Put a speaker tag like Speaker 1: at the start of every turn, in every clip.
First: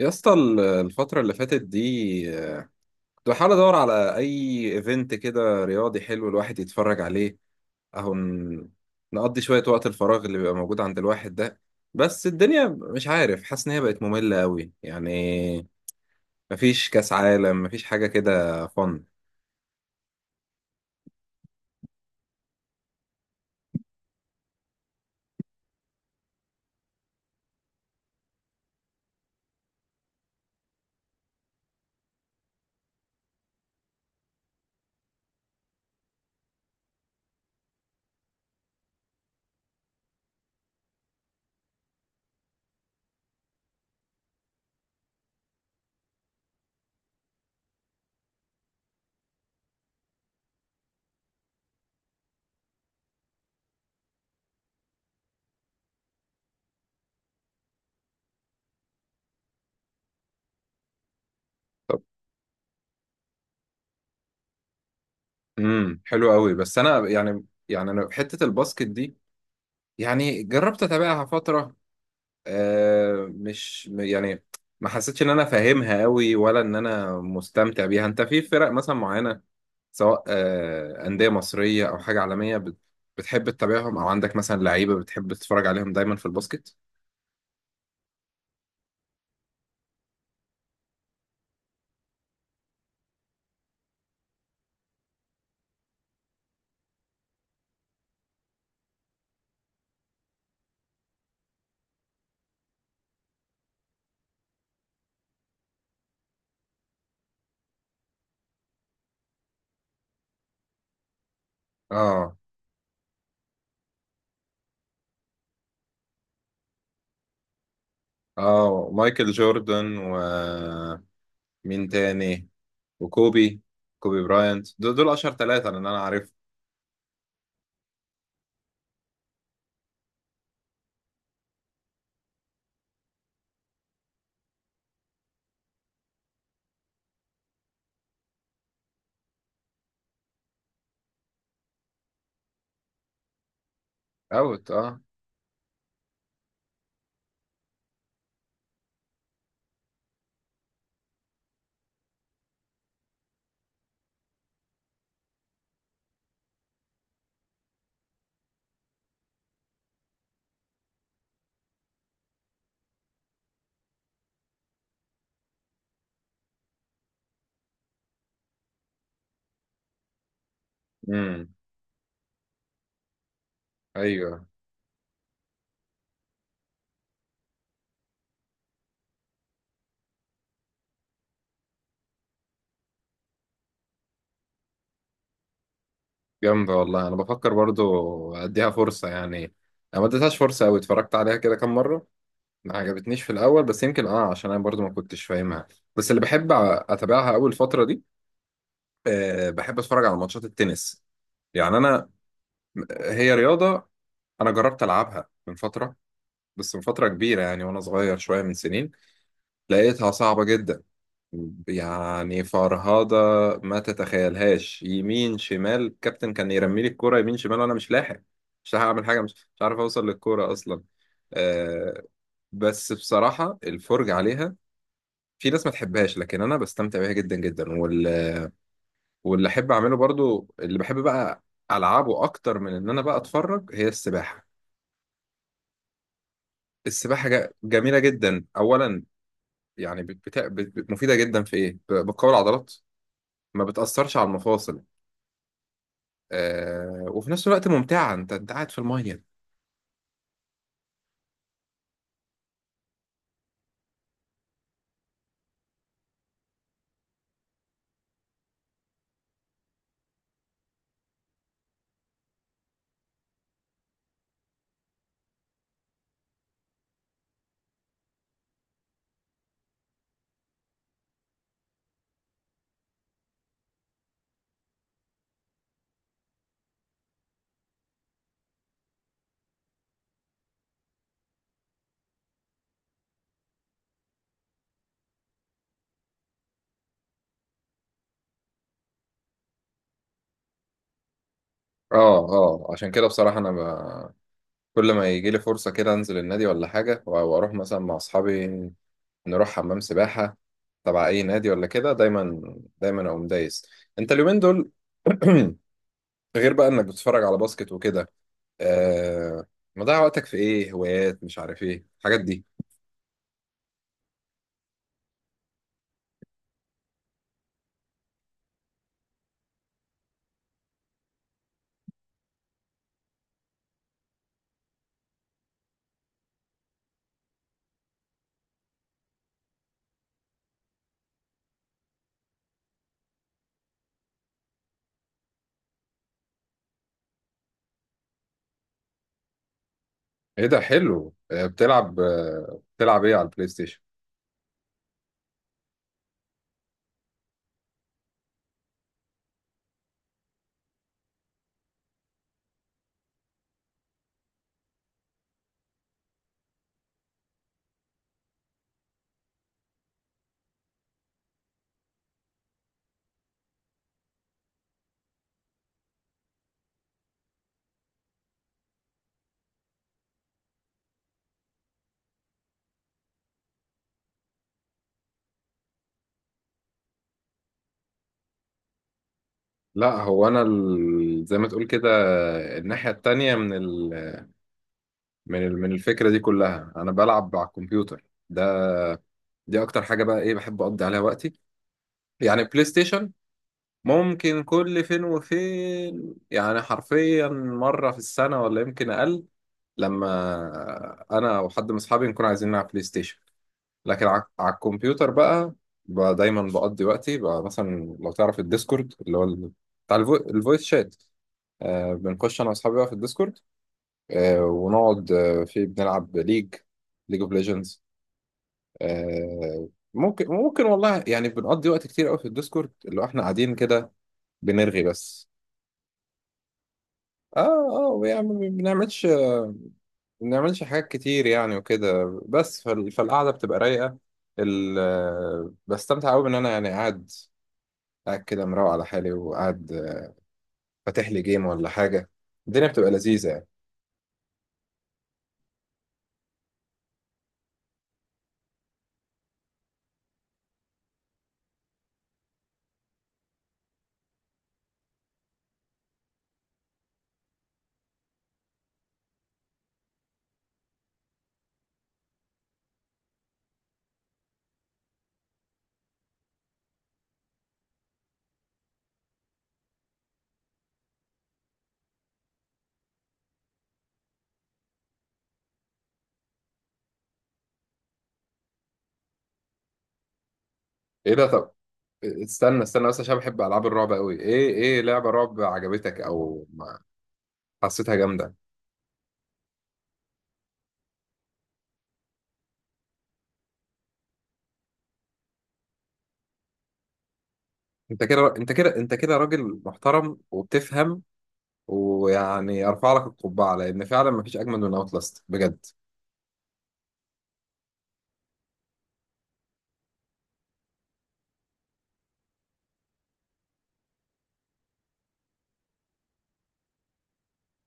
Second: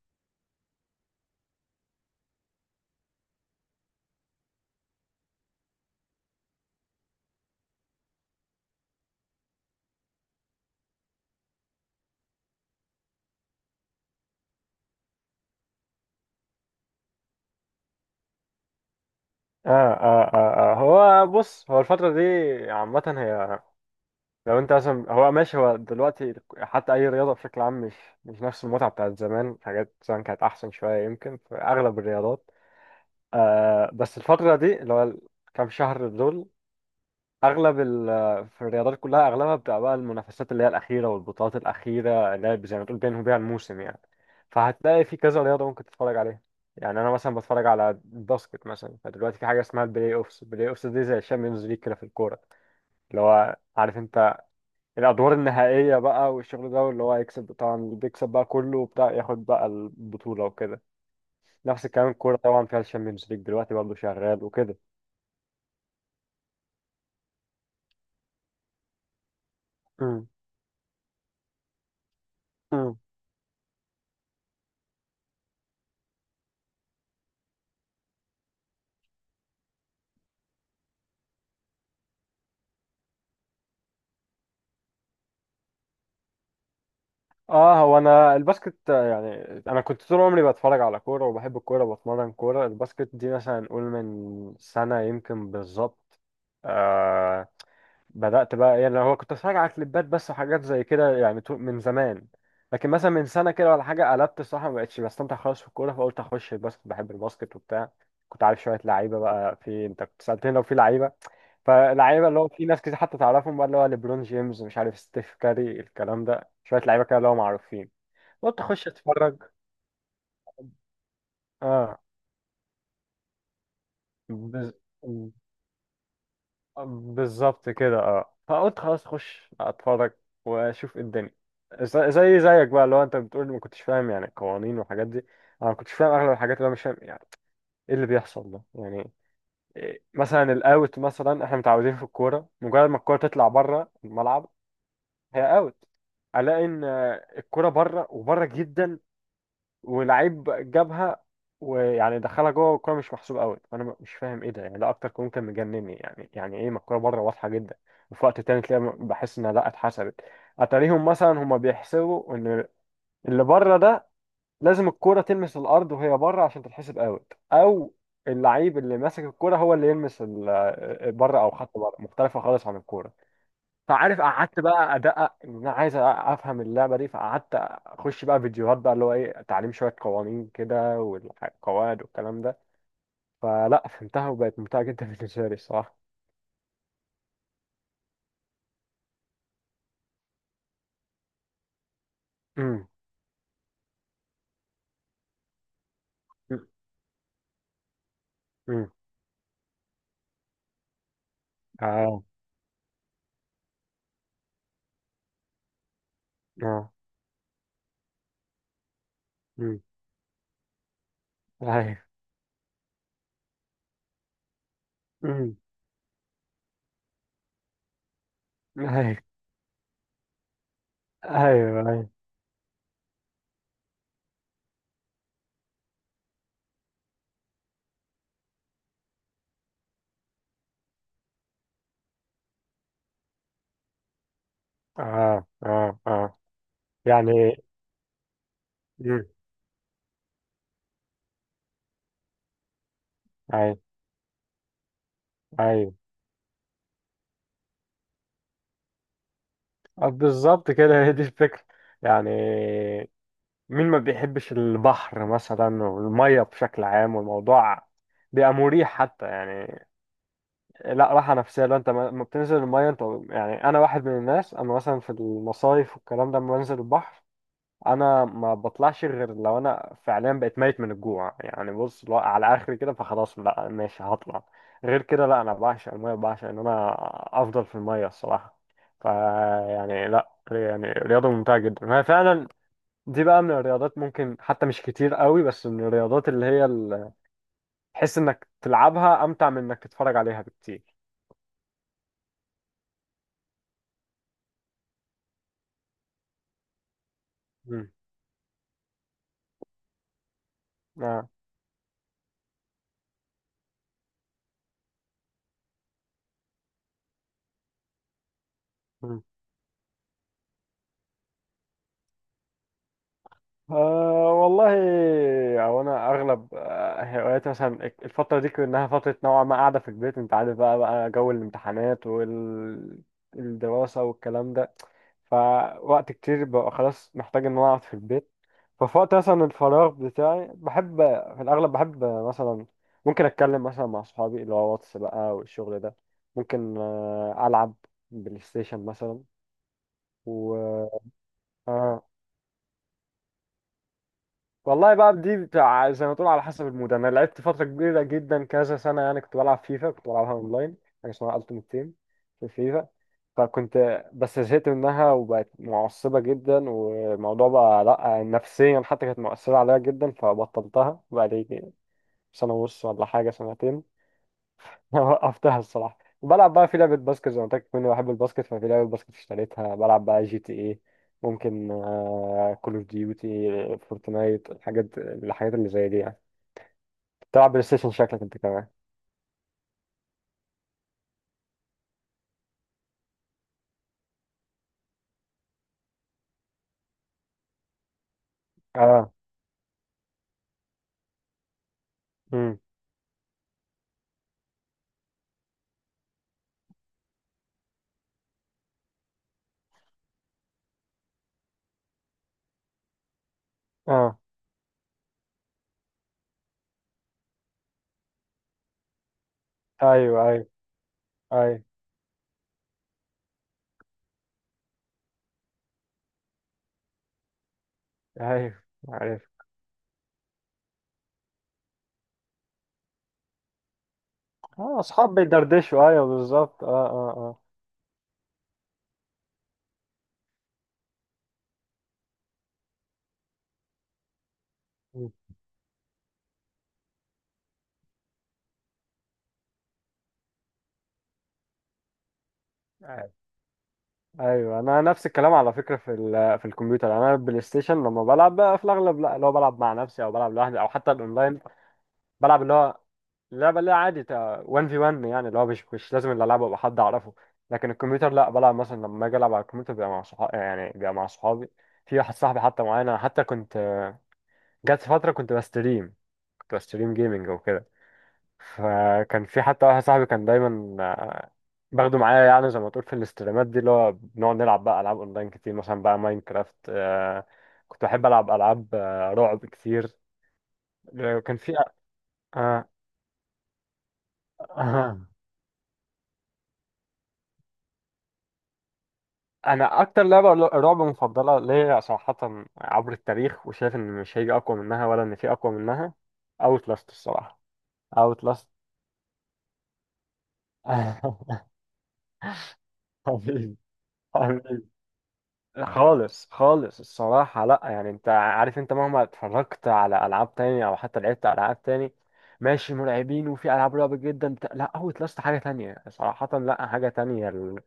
Speaker 1: يا اسطى الفترة اللي فاتت دي، آه، كنت بحاول ادور على اي ايفنت كده رياضي حلو الواحد يتفرج عليه. اهو نقضي شوية وقت الفراغ اللي بيبقى موجود عند الواحد ده. بس الدنيا مش عارف، حاسس ان هي بقت مملة قوي يعني. مفيش كاس عالم، مفيش حاجة كده فن.
Speaker 2: آه, آه, آه, هو بص، هو الفترة دي عامة. هي لو انت مثلا، هو ماشي، هو دلوقتي حتى اي رياضة بشكل عام مش نفس المتعة بتاعت زمان. حاجات زمان كانت احسن شوية يمكن في اغلب الرياضات. آه، بس الفترة دي اللي هو الكام شهر دول، اغلب في الرياضات كلها اغلبها بتبقى بقى المنافسات اللي هي الاخيره والبطولات الاخيره، اللي هي زي ما تقول بينهم بيها الموسم يعني. فهتلاقي في كذا رياضه ممكن تتفرج عليها. يعني انا مثلا بتفرج على الباسكت مثلا، فدلوقتي في حاجه اسمها البلاي اوفس. البلاي اوفس دي زي الشامبيونز ليج كده في الكوره، اللي هو عارف انت، الادوار النهائيه بقى والشغل ده، واللي هو يكسب طبعا، اللي بيكسب بقى كله وبتاع ياخد بقى البطوله وكده. نفس
Speaker 1: طب
Speaker 2: الكلام، الكوره طبعا فيها الشامبيونز ليج دلوقتي برضه شغال وكده.
Speaker 1: حلو قوي، بس انا يعني انا في حتة الباسكت دي يعني جربت اتابعها فترة.
Speaker 2: مم.
Speaker 1: مش يعني ما حسيتش ان انا فاهمها قوي ولا ان انا مستمتع بيها. انت في فرق مثلا معينة، سواء أندية مصرية او حاجة عالمية بتحب تتابعهم، او عندك مثلا لعيبة بتحب تتفرج عليهم دايما في الباسكت؟
Speaker 2: اه هو انا الباسكت، آه، يعني انا كنت طول عمري بتفرج على كوره وبحب الكوره وبتمرن كوره. الباسكت دي مثلا نقول من سنه يمكن بالظبط، آه، بدات بقى. يعني هو كنت اتفرج على كليبات بس وحاجات زي كده يعني من زمان. لكن مثلا من سنه كده ولا حاجه قلبت الصراحه ما بقتش بستمتع خالص في الكوره، فقلت اخش الباسكت. بحب الباسكت وبتاع. كنت عارف شويه لعيبه بقى، في انت كنت سالتني لو في لعيبه، فلعيبه
Speaker 1: اه،
Speaker 2: اللي هو في ناس كتير حتى تعرفهم بقى، اللي هو ليبرون جيمس، مش عارف ستيف كاري، الكلام ده. شويه لعيبه كده اللي هو معروفين. قلت اخش
Speaker 1: اه، مايكل
Speaker 2: اتفرج.
Speaker 1: جوردن ومين
Speaker 2: اه.
Speaker 1: تاني؟ وكوبي، كوبي براينت،
Speaker 2: بز...
Speaker 1: دول دول اشهر ثلاثة اللي انا عارفهم.
Speaker 2: بالظبط كده. اه فقلت خلاص اخش اتفرج واشوف إيه الدنيا. زي زيك بقى، لو انت بتقول ما كنتش فاهم يعني القوانين والحاجات دي. انا ما كنتش فاهم اغلب الحاجات. اللي انا مش فاهم يعني ايه اللي بيحصل ده يعني، إيه مثلا الاوت. مثلا احنا متعودين في الكوره مجرد ما الكوره تطلع بره الملعب
Speaker 1: اوت، اه.
Speaker 2: هي اوت. الاقي ان الكوره بره، وبره جدا، ولعيب جابها ويعني دخلها جوه، والكوره مش محسوب قوي، فانا مش فاهم ايه ده يعني. ده اكتر كون كان مجنني يعني. يعني ايه؟ ما الكوره بره واضحه جدا. وفي وقت تاني تلاقي بحس انها لا اتحسبت. اتاريهم مثلا هما بيحسبوا ان اللي بره ده لازم الكوره تلمس الارض وهي بره عشان تتحسب اوت، او اللعيب اللي ماسك الكوره هو اللي يلمس بره، او
Speaker 1: امم.
Speaker 2: خط بره مختلفه خالص عن الكوره. فعارف
Speaker 1: ايوه
Speaker 2: قعدت بقى ادقق، ان انا عايز افهم اللعبه دي، فقعدت اخش بقى فيديوهات بقى، اللي هو ايه تعليم شويه قوانين كده والقواعد والكلام ده، فلا فهمتها وبقت ممتعه جدا بالنسبه لي الصراحه.
Speaker 1: جامدة والله، أنا بفكر برضو أديها فرصة يعني. أنا ما اديتهاش فرصة أوي، اتفرجت عليها كده كام مرة. ما
Speaker 2: امم.
Speaker 1: عجبتنيش في الأول، بس يمكن عشان أنا برضو ما كنتش فاهمها. بس اللي بحب
Speaker 2: امم.
Speaker 1: أتابعها أول فترة دي،
Speaker 2: امم.
Speaker 1: أه، بحب أتفرج على ماتشات التنس. يعني أنا،
Speaker 2: اه.
Speaker 1: هي رياضة أنا جربت ألعبها من فترة، بس من
Speaker 2: اه.
Speaker 1: فترة كبيرة يعني وأنا صغير شوية من سنين.
Speaker 2: امم.
Speaker 1: لقيتها صعبة جدا
Speaker 2: ايوه.
Speaker 1: يعني، فرهضة ما تتخيلهاش. يمين
Speaker 2: امم.
Speaker 1: شمال الكابتن كان يرمي لي الكورة يمين شمال وانا مش لاحق، اعمل
Speaker 2: ايوه،
Speaker 1: حاجة، مش عارف اوصل للكورة اصلا.
Speaker 2: ايوه،
Speaker 1: آه
Speaker 2: ايوه.
Speaker 1: بس بصراحة الفرجة عليها، في ناس ما تحبهاش لكن انا بستمتع بيها جدا جدا. واللي احب اعمله برضو، اللي بحب بقى العبه اكتر من ان انا بقى اتفرج، هي السباحة.
Speaker 2: اه، اه، اه،
Speaker 1: السباحة
Speaker 2: يعني
Speaker 1: جميلة جدا اولا
Speaker 2: امم.
Speaker 1: يعني، مفيدة جدا في ايه، بتقوي العضلات، ما
Speaker 2: ايوه،
Speaker 1: بتأثرش على المفاصل.
Speaker 2: ايوه.
Speaker 1: وفي نفس الوقت ممتعة، انت قاعد في المية.
Speaker 2: آه، بالظبط كده هي دي الفكره. يعني مين ما بيحبش البحر مثلا والمية بشكل عام؟ والموضوع بيبقى مريح حتى يعني، لا راحة نفسية لو انت ما بتنزل المية انت. يعني انا واحد من الناس، انا مثلا في المصايف والكلام ده لما بنزل البحر انا ما بطلعش، غير لو انا فعليا بقيت ميت من الجوع، يعني بص لو على اخري كده، فخلاص لا ماشي هطلع. غير كده لا، انا بعشق المية، بعشق ان انا افضل في المية الصراحة. فيعني لا، يعني رياضة ممتعة جدا هي فعلا. دي بقى من الرياضات ممكن حتى مش كتير قوي، بس من الرياضات اللي هي تحس انك تلعبها امتع من انك تتفرج عليها بكتير.
Speaker 1: اه، اه، عشان كده بصراحة انا، كل ما يجي لي فرصة كده انزل النادي ولا حاجة واروح مثلا
Speaker 2: مم.
Speaker 1: مع اصحابي، نروح حمام سباحة تبع اي
Speaker 2: آه.
Speaker 1: نادي ولا كده، دايما دايما اقوم دايس. انت اليومين دول غير بقى انك بتتفرج على باسكت وكده،
Speaker 2: مم.
Speaker 1: آه... مضيع وقتك في ايه؟ هوايات مش عارف ايه الحاجات دي؟
Speaker 2: آه والله، او انا اغلب، آه، هواياتي مثلا الفتره دي كانها فتره نوعا ما قاعده في البيت، انت عارف بقى جو الامتحانات والدراسه والكلام ده، فوقت كتير ببقى خلاص محتاج ان انا اقعد في البيت. ففي وقت مثلا الفراغ بتاعي بحب، في الاغلب بحب مثلا، ممكن اتكلم مثلا مع صحابي اللي هو واتس بقى والشغل ده، ممكن آه، العب بلاي ستيشن مثلا،
Speaker 1: ايه ده؟
Speaker 2: و...
Speaker 1: حلو. بتلعب،
Speaker 2: آه.
Speaker 1: بتلعب ايه على البلاي ستيشن؟
Speaker 2: والله بقى دي بتاع زي ما تقول على حسب المود. انا لعبت فتره كبيره جدا كذا سنه يعني، كنت بلعب فيفا، كنت بلعبها اونلاين حاجه اسمها التيمت تيم في فيفا. فكنت بس زهقت منها وبقت معصبة جدا والموضوع بقى لأ، نفسيا حتى كانت مؤثرة عليا جدا، فبطلتها بقالي سنة ونص ولا حاجة، سنتين. وقفتها الصراحة، وبلعب بقى في لعبة باسكت زي ما قلت لك، كنت بحب الباسكت ففي لعبة باسكت اشتريتها. بلعب بقى جي تي ايه، ممكن كول اوف ديوتي، فورتنايت، الحاجات اللي زي دي يعني. تلعب بلاي ستيشن شكلك انت كمان.
Speaker 1: لا هو انا، زي ما تقول كده، الناحيه التانية من الفكره دي كلها، انا بلعب على الكمبيوتر ده.
Speaker 2: اه.
Speaker 1: دي اكتر حاجه بقى ايه بحب اقضي عليها وقتي. يعني
Speaker 2: امم.
Speaker 1: بلاي ستيشن ممكن كل فين وفين، يعني حرفيا مره في السنه ولا يمكن اقل، لما انا وحد من اصحابي نكون عايزين نلعب بلاي ستيشن. لكن
Speaker 2: اه،
Speaker 1: على الكمبيوتر بقى، بقى دايما بقضي وقتي بقى، مثلا لو تعرف الديسكورد اللي هو بتاع
Speaker 2: ايوه، ايوه،
Speaker 1: الفويس شات،
Speaker 2: ايوه،
Speaker 1: بنخش انا واصحابي بقى في الديسكورد، ونقعد، في بنلعب ليج، ليج اوف ليجندز.
Speaker 2: ايوه،
Speaker 1: ممكن، ممكن والله يعني، بنقضي وقت كتير قوي في الديسكورد، اللي هو احنا قاعدين كده
Speaker 2: اه،
Speaker 1: بنرغي
Speaker 2: اصحاب
Speaker 1: بس.
Speaker 2: بيدردشوا، ايوه بالظبط، اه، اه، اه.
Speaker 1: اه، اه، يعني ما بنعملش حاجات كتير يعني وكده. بس فالقعدة بتبقى رايقة،
Speaker 2: م.
Speaker 1: بستمتع قوي ان انا يعني قاعد، قاعد كده مروق على حالي، وقاعد، فاتح لي جيم ولا حاجة، الدنيا بتبقى
Speaker 2: آه،
Speaker 1: لذيذة يعني.
Speaker 2: ايوه. انا نفس الكلام على فكره في في الكمبيوتر. يعني انا البلاي ستيشن لما بلعب بقى في الاغلب، لا اللي هو بلعب مع نفسي او بلعب لوحدي، او حتى الاونلاين بلعب اللي هو اللعبه اللي هي عادي 1 في 1، يعني اللي هو مش لازم اللي العبه ابقى حد اعرفه. لكن الكمبيوتر لا بلعب مثلا، لما اجي العب على الكمبيوتر بيبقى مع صحابي، يعني بيبقى مع صحابي. في واحد صاحبي حتى معانا، حتى كنت جت فتره كنت بستريم، كنت بستريم جيمنج وكده، فكان في حتى واحد صاحبي كان دايما باخده معايا، يعني زي ما تقول في الاستريمات دي، اللي هو بنقعد نلعب بقى العاب اونلاين كتير، مثلا بقى ماينكرافت، آه، كنت بحب العب العاب، آه، رعب كتير،
Speaker 1: ايه
Speaker 2: آه،
Speaker 1: ده؟
Speaker 2: كان
Speaker 1: طب
Speaker 2: في.
Speaker 1: استنى
Speaker 2: آه.
Speaker 1: استنى بس، عشان بحب العاب الرعب قوي. ايه
Speaker 2: آه.
Speaker 1: لعبه رعب عجبتك او حسيتها جامده؟
Speaker 2: انا اكتر لعبه رعب مفضله ليا صراحه عبر التاريخ، وشايف ان مش هيجي اقوى منها ولا ان في اقوى منها، اوت لاست الصراحه.
Speaker 1: انت
Speaker 2: اوت
Speaker 1: كده،
Speaker 2: لاست.
Speaker 1: انت كده، انت كده راجل محترم وبتفهم، ويعني ارفع لك القبعه لان فعلا ما فيش اجمل
Speaker 2: حبيبي.
Speaker 1: من اوت لاست بجد.
Speaker 2: خالص، خالص الصراحة لا، يعني انت عارف، انت مهما اتفرجت على ألعاب تانية أو حتى لعبت ألعاب تاني، ماشي مرعبين وفي ألعاب رعب جدا بتاع، لا هو لاست حاجة تانية صراحة، لا حاجة تانية. ال...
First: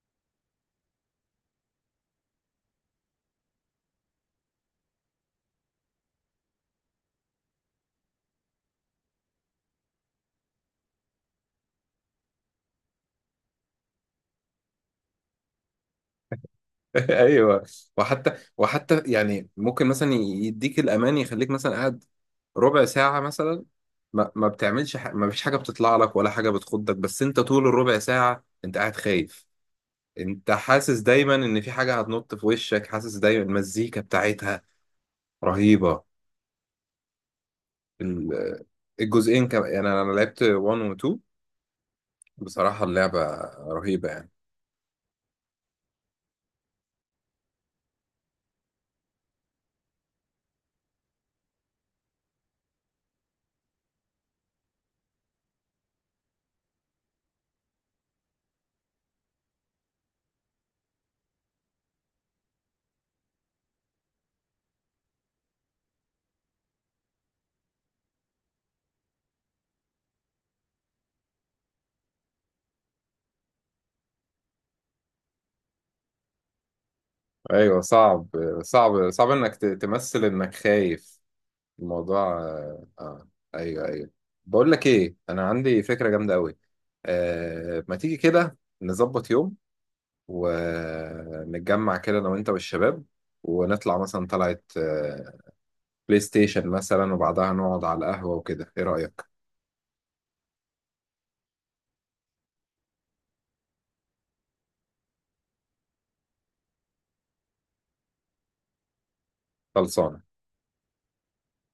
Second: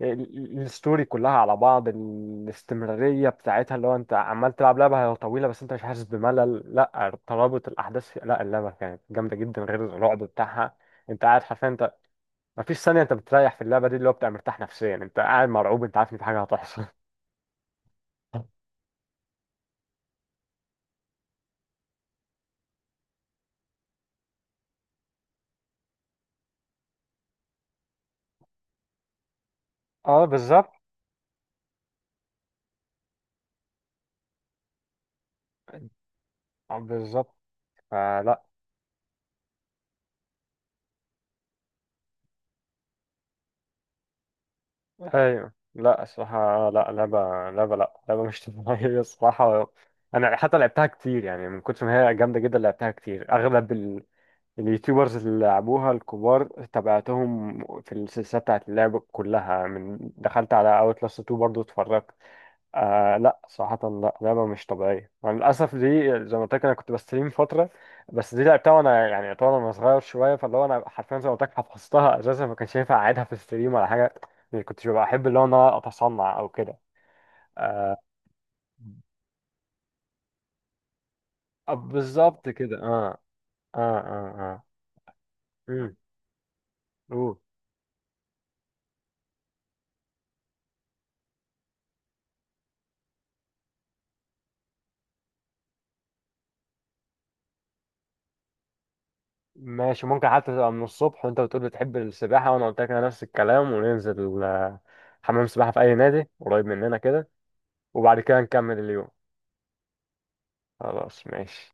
Speaker 2: ال- الستوري كلها على بعض، الاستمرارية بتاعتها اللي هو انت عمال تلعب لعبة هي طويلة بس انت مش حاسس بملل، لا ترابط الأحداث في... لا اللعبة كانت جامدة جدا غير الرعب بتاعها. انت قاعد حرفيا، انت مفيش ثانية انت بتريح في اللعبة دي، اللي هو بتبقى مرتاح نفسيا، انت قاعد مرعوب، انت عارف ان في حاجة هتحصل.
Speaker 1: ايوه، وحتى يعني ممكن مثلا يديك الامان، يخليك مثلا قاعد ربع ساعه مثلا، ما بتعملش، ما فيش حاجه بتطلع لك ولا حاجه بتخضك، بس انت طول الربع ساعه انت قاعد خايف.
Speaker 2: اه
Speaker 1: انت
Speaker 2: بالظبط.
Speaker 1: حاسس دايما ان في حاجة هتنط في وشك، حاسس دايما المزيكا بتاعتها رهيبة.
Speaker 2: بالظبط. فلا.
Speaker 1: ال- الجزئين كمان، يعني أنا لعبت 1 و 2، بصراحة اللعبة رهيبة يعني.
Speaker 2: ايوه، لا الصراحه، لا لعبه لا لعبه مش طبيعيه الصراحه. انا حتى لعبتها كتير، يعني من كتر ما هي جامده جدا لعبتها كتير. اغلب اليوتيوبرز اللي لعبوها الكبار تابعتهم في السلسله بتاعت اللعب كلها. من دخلت على اوتلاست 2 برضو اتفرجت. آه لا صراحة لا لعبة مش طبيعية مع للأسف دي. زي ما قلت لك أنا كنت بستريم فترة، بس دي لعبتها وأنا يعني يعتبر أنا صغير شوية، فاللي هو أنا حرفيا زي ما قلت لك حفظتها، أساسا ما كانش ينفع أعيدها في الستريم ولا حاجة، يعني كنتش ببقى أحب اللي هو إن أنا أتصنع أو كده.
Speaker 1: ايوه
Speaker 2: آه.
Speaker 1: صعب، صعب، صعب انك تمثل انك خايف.
Speaker 2: آه،
Speaker 1: الموضوع
Speaker 2: بالظبط كده أه. أه.
Speaker 1: ايوه، ايوه.
Speaker 2: أه. أه.
Speaker 1: بقول لك ايه، انا عندي
Speaker 2: أمم.
Speaker 1: فكرة جامدة قوي،
Speaker 2: أوه.
Speaker 1: ما تيجي كده نظبط يوم، ونتجمع كده انا وانت والشباب، ونطلع مثلا، طلعت، بلاي ستيشن مثلا، وبعدها نقعد على القهوة وكده، ايه رأيك؟
Speaker 2: ماشي ممكن حتى تبقى من الصبح، وأنت بتقول بتحب السباحة وأنا قلت لك أنا نفس الكلام، وننزل آه، حمام سباحة في أي نادي قريب مننا كده، وبعد كده نكمل اليوم.
Speaker 1: خلصانة.
Speaker 2: خلاص ماشي.